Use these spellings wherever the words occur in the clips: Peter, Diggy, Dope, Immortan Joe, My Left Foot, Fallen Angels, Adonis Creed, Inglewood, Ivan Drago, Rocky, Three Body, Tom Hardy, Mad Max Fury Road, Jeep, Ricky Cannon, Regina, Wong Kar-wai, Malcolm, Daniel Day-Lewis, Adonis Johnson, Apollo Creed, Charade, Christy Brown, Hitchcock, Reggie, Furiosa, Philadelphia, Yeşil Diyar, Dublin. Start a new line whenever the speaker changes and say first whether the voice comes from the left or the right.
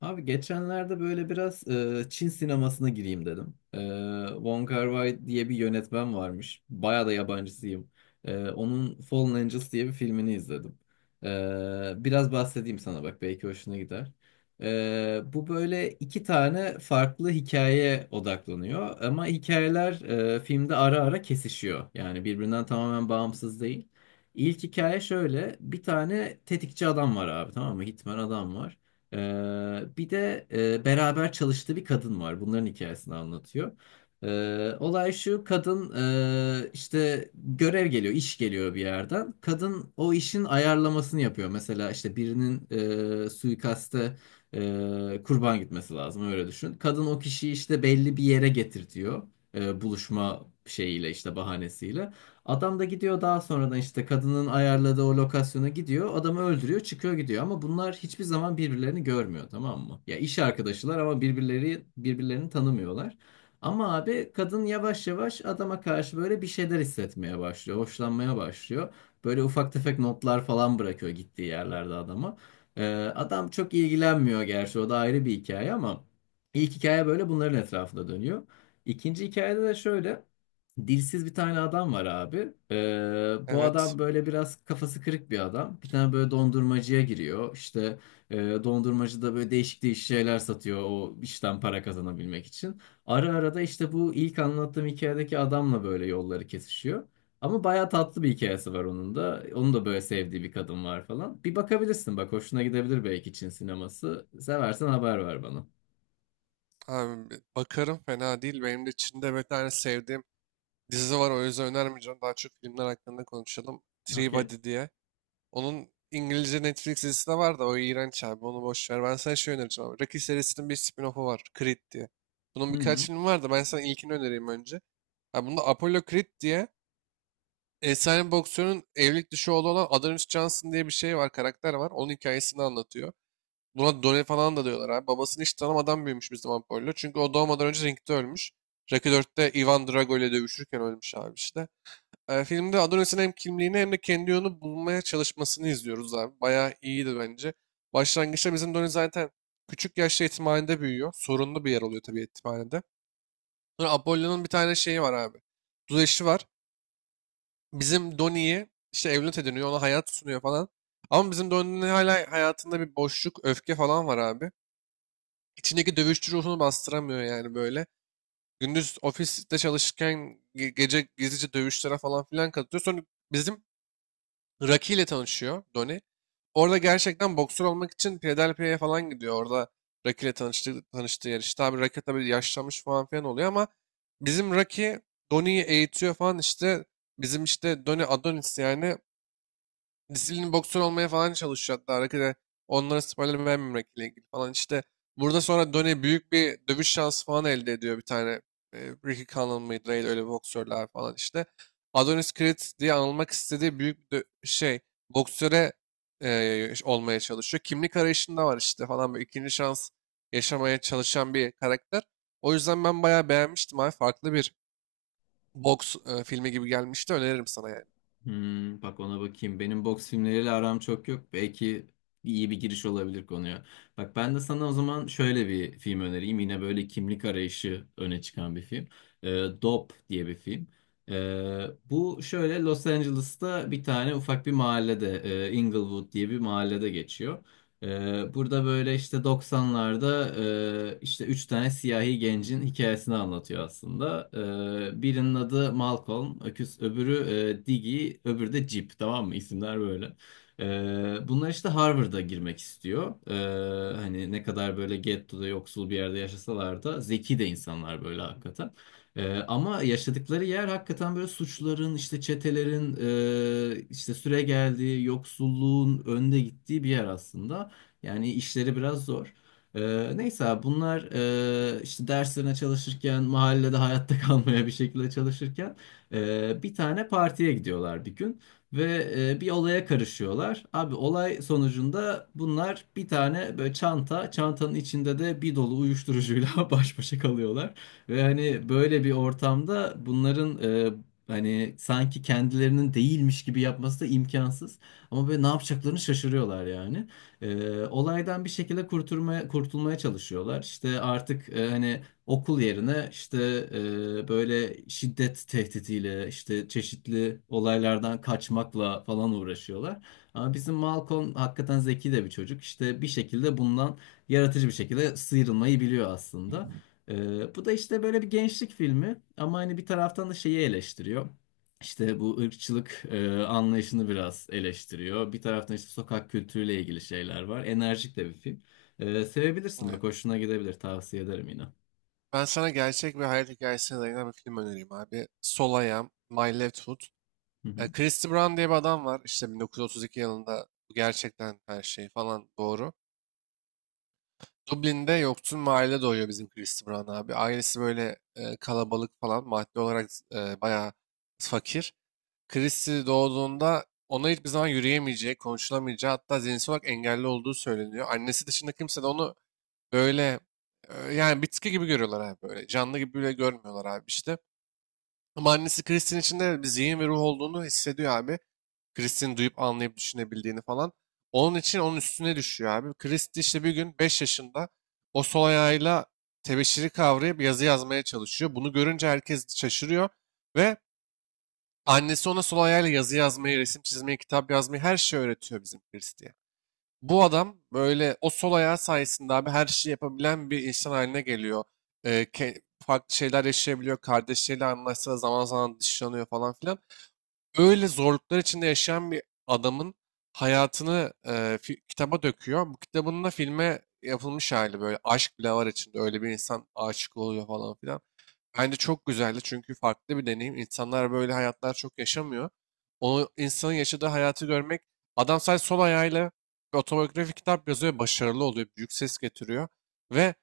left: Abi geçenlerde böyle biraz Çin sinemasına gireyim dedim. Wong Kar-wai diye bir yönetmen varmış. Bayağı da yabancısıyım. Onun Fallen Angels diye bir filmini izledim. Biraz bahsedeyim sana bak belki hoşuna gider. Bu böyle iki tane farklı hikayeye odaklanıyor. Ama hikayeler filmde ara ara kesişiyor. Yani birbirinden tamamen bağımsız değil. İlk hikaye şöyle. Bir tane tetikçi adam var abi, tamam mı? Hitman adam var. Bir de beraber çalıştığı bir kadın var. Bunların hikayesini anlatıyor. Olay şu, kadın işte görev geliyor, iş geliyor bir yerden. Kadın o işin ayarlamasını yapıyor. Mesela işte birinin suikaste kurban gitmesi lazım, öyle düşün. Kadın o kişiyi işte belli bir yere getirtiyor. Buluşma şeyiyle, işte bahanesiyle. Adam da gidiyor, daha sonradan işte kadının ayarladığı o lokasyona gidiyor. Adamı öldürüyor, çıkıyor gidiyor ama bunlar hiçbir zaman birbirlerini görmüyor, tamam mı? Ya iş arkadaşılar ama birbirleri birbirlerini tanımıyorlar. Ama abi kadın yavaş yavaş adama karşı böyle bir şeyler hissetmeye başlıyor, hoşlanmaya başlıyor. Böyle ufak tefek notlar falan bırakıyor gittiği yerlerde adama. Ee, Adam çok ilgilenmiyor, gerçi o da ayrı bir hikaye ama ilk hikaye böyle bunların etrafında dönüyor. İkinci hikayede de şöyle. Dilsiz bir tane adam var abi. Bu
right: Evet.
left: adam böyle biraz kafası kırık bir adam. Bir tane böyle dondurmacıya giriyor. İşte e, dondurmacı da böyle değişik değişik şeyler satıyor o işten para kazanabilmek için. Ara ara da işte bu ilk anlattığım hikayedeki adamla böyle yolları kesişiyor. Ama bayağı tatlı bir hikayesi var onun da. Onun da böyle sevdiği bir kadın var falan. Bir bakabilirsin, bak hoşuna gidebilir belki Çin sineması. Seversen haber ver bana.
right: Abi bakarım fena değil. Benim de Çin'de bir tane sevdiğim dizi var. O yüzden önermeyeceğim. Daha çok filmler hakkında konuşalım. Three
left: Okey.
right: Body diye. Onun İngilizce Netflix dizisi de var da o iğrenç abi. Onu boş ver. Ben sana şey önereceğim abi. Rocky serisinin bir spin-off'u var. Creed diye. Bunun
left: Hı
right: birkaç
left: hı.
right: filmi var da ben sana ilkini önereyim önce. Abi bunda Apollo Creed diye efsane boksörün evlilik dışı oğlu olan Adonis Johnson diye bir şey var. Karakter var. Onun hikayesini anlatıyor. Buna Done falan da diyorlar abi. Babasını hiç tanımadan büyümüş Müslüman Pollo. Çünkü o doğmadan önce ringde ölmüş. Rocky 4'te Ivan Drago ile dövüşürken ölmüş abi işte. Filmde Adonis'in hem kimliğini hem de kendi yolunu bulmaya çalışmasını izliyoruz abi. Bayağı iyiydi bence. Başlangıçta bizim Donnie zaten küçük yaşta yetimhanede büyüyor. Sorunlu bir yer oluyor tabii yetimhanede. Sonra Apollo'nun bir tane şeyi var abi. Duzeşi var. Bizim Donnie'yi işte evlat ediniyor. Ona hayat sunuyor falan. Ama bizim Donnie'nin hala hayatında bir boşluk, öfke falan var abi. İçindeki dövüşçü ruhunu bastıramıyor yani böyle. Gündüz ofiste çalışırken gece gizlice dövüşlere falan filan katılıyor. Sonra bizim Rocky ile tanışıyor Donnie. Orada gerçekten boksör olmak için Philadelphia'ya falan gidiyor. Orada Rocky ile tanıştığı yer. İşte abi Rocky tabii yaşlanmış falan filan oluyor ama bizim Rocky Donnie'yi eğitiyor falan işte. Bizim işte Donnie Adonis yani disiplin boksör olmaya falan çalışıyor hatta. Arkada onlara spoiler vermemekle ilgili falan. İşte burada sonra Donnie büyük bir dövüş şansı falan elde ediyor bir tane. E, Ricky Cannon mıydı neydi öyle bir boksörler falan işte. Adonis Creed diye anılmak istediği büyük bir şey boksöre olmaya çalışıyor. Kimlik arayışında var işte falan böyle ikinci şans yaşamaya çalışan bir karakter. O yüzden ben bayağı beğenmiştim abi. Farklı bir boks filmi gibi gelmişti. Öneririm sana yani.
left: Hmm, bak ona bakayım. Benim boks filmleriyle aram çok yok. Belki iyi bir giriş olabilir konuya. Bak ben de sana o zaman şöyle bir film önereyim. Yine böyle kimlik arayışı öne çıkan bir film. Ee, Dope diye bir film. Bu şöyle Los Angeles'ta bir tane ufak bir mahallede, Inglewood diye bir mahallede geçiyor. Burada böyle işte 90'larda işte üç tane siyahi gencin hikayesini anlatıyor aslında. Birinin adı Malcolm, öküz, öbürü Diggy, öbürü de Jeep, tamam mı? İsimler böyle. Bunlar işte Harvard'a girmek istiyor. Hani ne kadar böyle gettoda yoksul bir yerde yaşasalar da zeki de insanlar böyle, hakikaten. Ama yaşadıkları yer hakikaten böyle suçların, işte çetelerin, işte süre geldiği, yoksulluğun önde gittiği bir yer aslında. Yani işleri biraz zor. Neyse abi, bunlar işte derslerine çalışırken, mahallede hayatta kalmaya bir şekilde çalışırken bir tane partiye gidiyorlar bir gün ve bir olaya karışıyorlar. Abi olay sonucunda bunlar bir tane böyle çanta, çantanın içinde de bir dolu uyuşturucuyla baş başa kalıyorlar. Ve hani böyle bir ortamda bunların e, hani sanki kendilerinin değilmiş gibi yapması da imkansız. Ama böyle ne yapacaklarını şaşırıyorlar yani. Olaydan bir şekilde kurtulmaya çalışıyorlar. İşte artık hani okul yerine işte böyle şiddet tehditiyle işte çeşitli olaylardan kaçmakla falan uğraşıyorlar. Ama bizim Malcolm hakikaten zeki de bir çocuk. İşte bir şekilde bundan yaratıcı bir şekilde sıyrılmayı biliyor aslında. Bu da işte böyle bir gençlik filmi ama hani bir taraftan da şeyi eleştiriyor. İşte bu ırkçılık anlayışını biraz eleştiriyor. Bir taraftan işte sokak kültürüyle ilgili şeyler var. Enerjik de bir film. Sevebilirsin, bak
right: Evet.
left: hoşuna gidebilir, tavsiye ederim yine.
right: Ben sana gerçek bir hayat hikayesine dayanan bir film önereyim abi. Sol I My Left Foot.
left: Hı hı.
right: Christy Brown diye bir adam var. İşte 1932 yılında bu gerçekten her şey falan doğru. Dublin'de yoksul mahallede doğuyor bizim Christy Brown abi. Ailesi böyle kalabalık falan maddi olarak bayağı fakir. Christy doğduğunda ona hiçbir zaman yürüyemeyeceği, konuşulamayacağı hatta zihinsel olarak engelli olduğu söyleniyor. Annesi dışında kimse de onu böyle yani bitki gibi görüyorlar abi böyle. Canlı gibi bile görmüyorlar abi işte. Ama annesi Chris'in içinde bir zihin ve ruh olduğunu hissediyor abi. Chris'in duyup anlayıp düşünebildiğini falan. Onun için onun üstüne düşüyor abi. Chris de işte bir gün 5 yaşında o sol ayağıyla tebeşiri kavrayıp yazı yazmaya çalışıyor. Bunu görünce herkes şaşırıyor ve annesi ona sol ayağıyla yazı yazmayı, resim çizmeyi, kitap yazmayı her şeyi öğretiyor bizim Chris diye. Bu adam böyle o sol ayağı sayesinde abi her şeyi yapabilen bir insan haline geliyor. Farklı şeyler yaşayabiliyor. Kardeşleriyle anlaşsa da zaman zaman dışlanıyor falan filan. Öyle zorluklar içinde yaşayan bir adamın hayatını kitaba döküyor. Bu kitabın da filme yapılmış hali böyle. Aşk bile var içinde. Öyle bir insan aşık oluyor falan filan. Bence çok güzeldi çünkü farklı bir deneyim. İnsanlar böyle hayatlar çok yaşamıyor. O insanın yaşadığı hayatı görmek, adam sadece sol ayağıyla bir otobiyografik kitap yazıyor, ve başarılı oluyor, büyük ses getiriyor ve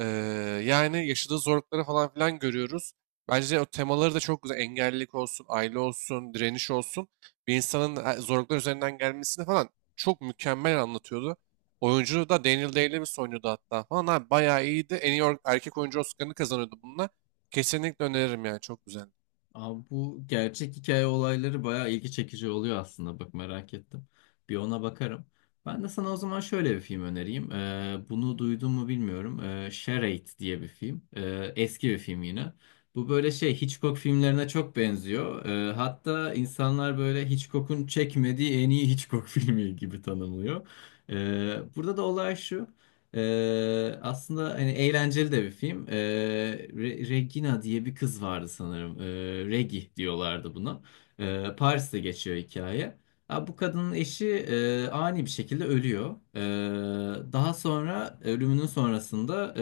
right: eee, yani yaşadığı zorlukları falan filan görüyoruz. Bence o temaları da çok güzel. Engellilik olsun, aile olsun, direniş olsun. Bir insanın zorluklar üzerinden gelmesini falan çok mükemmel anlatıyordu. Oyuncu da Daniel Day-Lewis oynuyordu hatta falan. Abi, bayağı iyiydi. En iyi erkek oyuncu Oscar'ını kazanıyordu bununla. Kesinlikle öneririm yani çok güzel.
left: Abi bu gerçek hikaye olayları bayağı ilgi çekici oluyor aslında. Bak merak ettim. Bir ona bakarım. Ben de sana o zaman şöyle bir film önereyim. Bunu duydun mu bilmiyorum. Charade diye bir film. Eski bir film yine. Bu böyle şey Hitchcock filmlerine çok benziyor. Hatta insanlar böyle Hitchcock'un çekmediği en iyi Hitchcock filmi gibi tanımlıyor. Burada da olay şu. Aslında hani eğlenceli de bir film. Regina diye bir kız vardı sanırım. Regi diyorlardı buna. Paris'te geçiyor hikaye. Ha, bu kadının eşi ani bir şekilde ölüyor. Daha sonra ölümünün sonrasında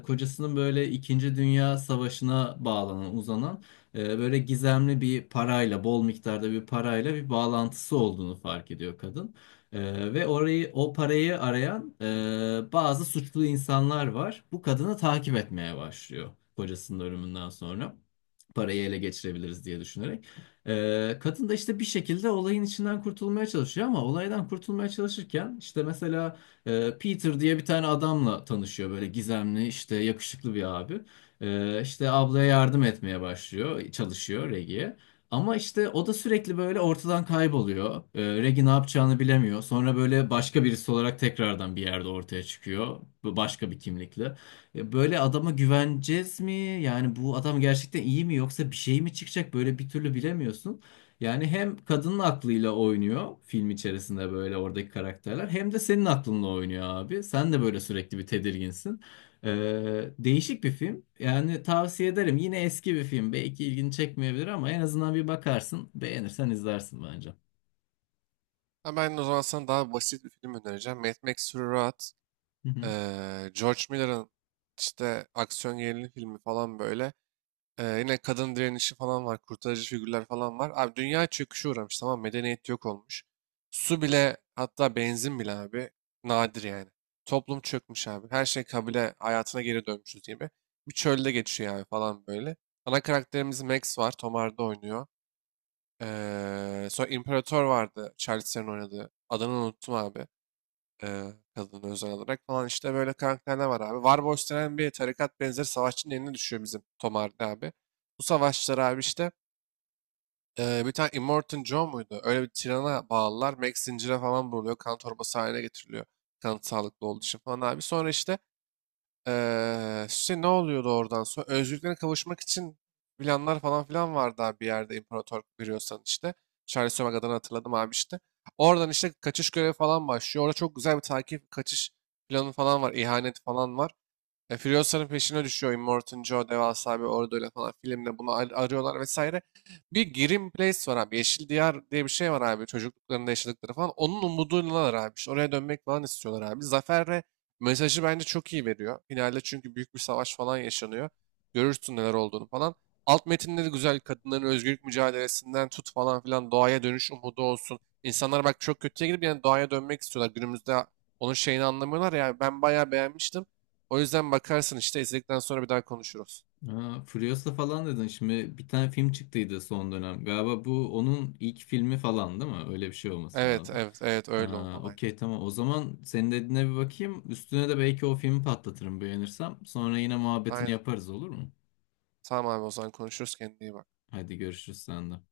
left: kocasının böyle İkinci Dünya Savaşı'na bağlanan, uzanan böyle gizemli bir parayla, bol miktarda bir parayla bir bağlantısı olduğunu fark ediyor kadın. Ve orayı o parayı arayan bazı suçlu insanlar var. Bu kadını takip etmeye başlıyor kocasının ölümünden sonra parayı ele geçirebiliriz diye düşünerek. Kadın da işte bir şekilde olayın içinden kurtulmaya çalışıyor ama olaydan kurtulmaya çalışırken işte mesela Peter diye bir tane adamla tanışıyor, böyle gizemli, işte yakışıklı bir abi. İşte ablaya yardım etmeye başlıyor, çalışıyor Reggie'ye. Ama işte o da sürekli böyle ortadan kayboluyor. Reggie ne yapacağını bilemiyor. Sonra böyle başka birisi olarak tekrardan bir yerde ortaya çıkıyor. Bu başka bir kimlikle. Ya böyle adama güveneceğiz mi? Yani bu adam gerçekten iyi mi, yoksa bir şey mi çıkacak? Böyle bir türlü bilemiyorsun. Yani hem kadının aklıyla oynuyor film içerisinde böyle oradaki karakterler, hem de senin aklınla oynuyor abi. Sen de böyle sürekli bir tedirginsin. Değişik bir film. Yani tavsiye ederim. Yine eski bir film. Belki ilgini çekmeyebilir ama en azından bir bakarsın. Beğenirsen izlersin bence.
right: Ha, ben o zaman sana daha basit bir film önereceğim. Mad Max Fury Road.
left: Hı hı.
right: George Miller'ın işte aksiyon gerilim filmi falan böyle. Yine kadın direnişi falan var. Kurtarıcı figürler falan var. Abi dünya çöküşe uğramış, tamam mı? Medeniyet yok olmuş. Su bile hatta benzin bile abi nadir yani. Toplum çökmüş abi. Her şey kabile hayatına geri dönmüşüz gibi. Bir çölde geçiyor yani falan böyle. Ana karakterimiz Max var. Tom Hardy oynuyor. Sonra İmparator vardı. Charlize'nin oynadığı. Adını unuttum abi. Kadını özel olarak falan işte böyle karakterler var abi. Warboss denen bir tarikat benzeri savaşçının eline düşüyor bizim Tom Hardy abi. Bu savaşçılar abi işte bir tane Immortan Joe muydu? Öyle bir tirana bağlılar. Max zincire falan vuruluyor. Kan torbası haline getiriliyor. Kanı sağlıklı olduğu için falan abi. Sonra işte işte ne oluyordu oradan sonra? Özgürlüklerine kavuşmak için planlar falan filan vardı abi, bir yerde imparator görüyorsan işte. Charles Sönmek adını hatırladım abi işte. Oradan işte kaçış görevi falan başlıyor. Orada çok güzel bir takip kaçış planı falan var. İhanet falan var. Furiosa'nın peşine düşüyor. Immortan Joe devasa bir orduyla falan filmde bunu arıyorlar vesaire. Bir Grim Place var abi. Yeşil Diyar diye bir şey var abi. Çocukluklarında yaşadıkları falan. Onun umuduylalar abi. İşte oraya dönmek falan istiyorlar abi. Zafer'le mesajı bence çok iyi veriyor. Finalde çünkü büyük bir savaş falan yaşanıyor. Görürsün neler olduğunu falan. Alt metinleri güzel. Kadınların özgürlük mücadelesinden tut falan filan doğaya dönüş umudu olsun. İnsanlar bak çok kötüye gidip yani doğaya dönmek istiyorlar. Günümüzde onun şeyini anlamıyorlar ya. Ben bayağı beğenmiştim. O yüzden bakarsın işte izledikten sonra bir daha konuşuruz.
left: Ha, Furiosa falan dedin. Şimdi bir tane film çıktıydı son dönem. Galiba bu onun ilk filmi falan, değil mi? Öyle bir şey olması
right: Evet,
left: lazım.
right: evet, evet, öyle
left: Ha,
right: olmalı. Aynen.
left: okey, tamam. O zaman senin dediğine bir bakayım. Üstüne de belki o filmi patlatırım beğenirsem. Sonra yine muhabbetini
right: Aynen.
left: yaparız, olur mu?
right: Tamam abi, o zaman konuşuruz, kendine iyi bak.
left: Hadi görüşürüz senden.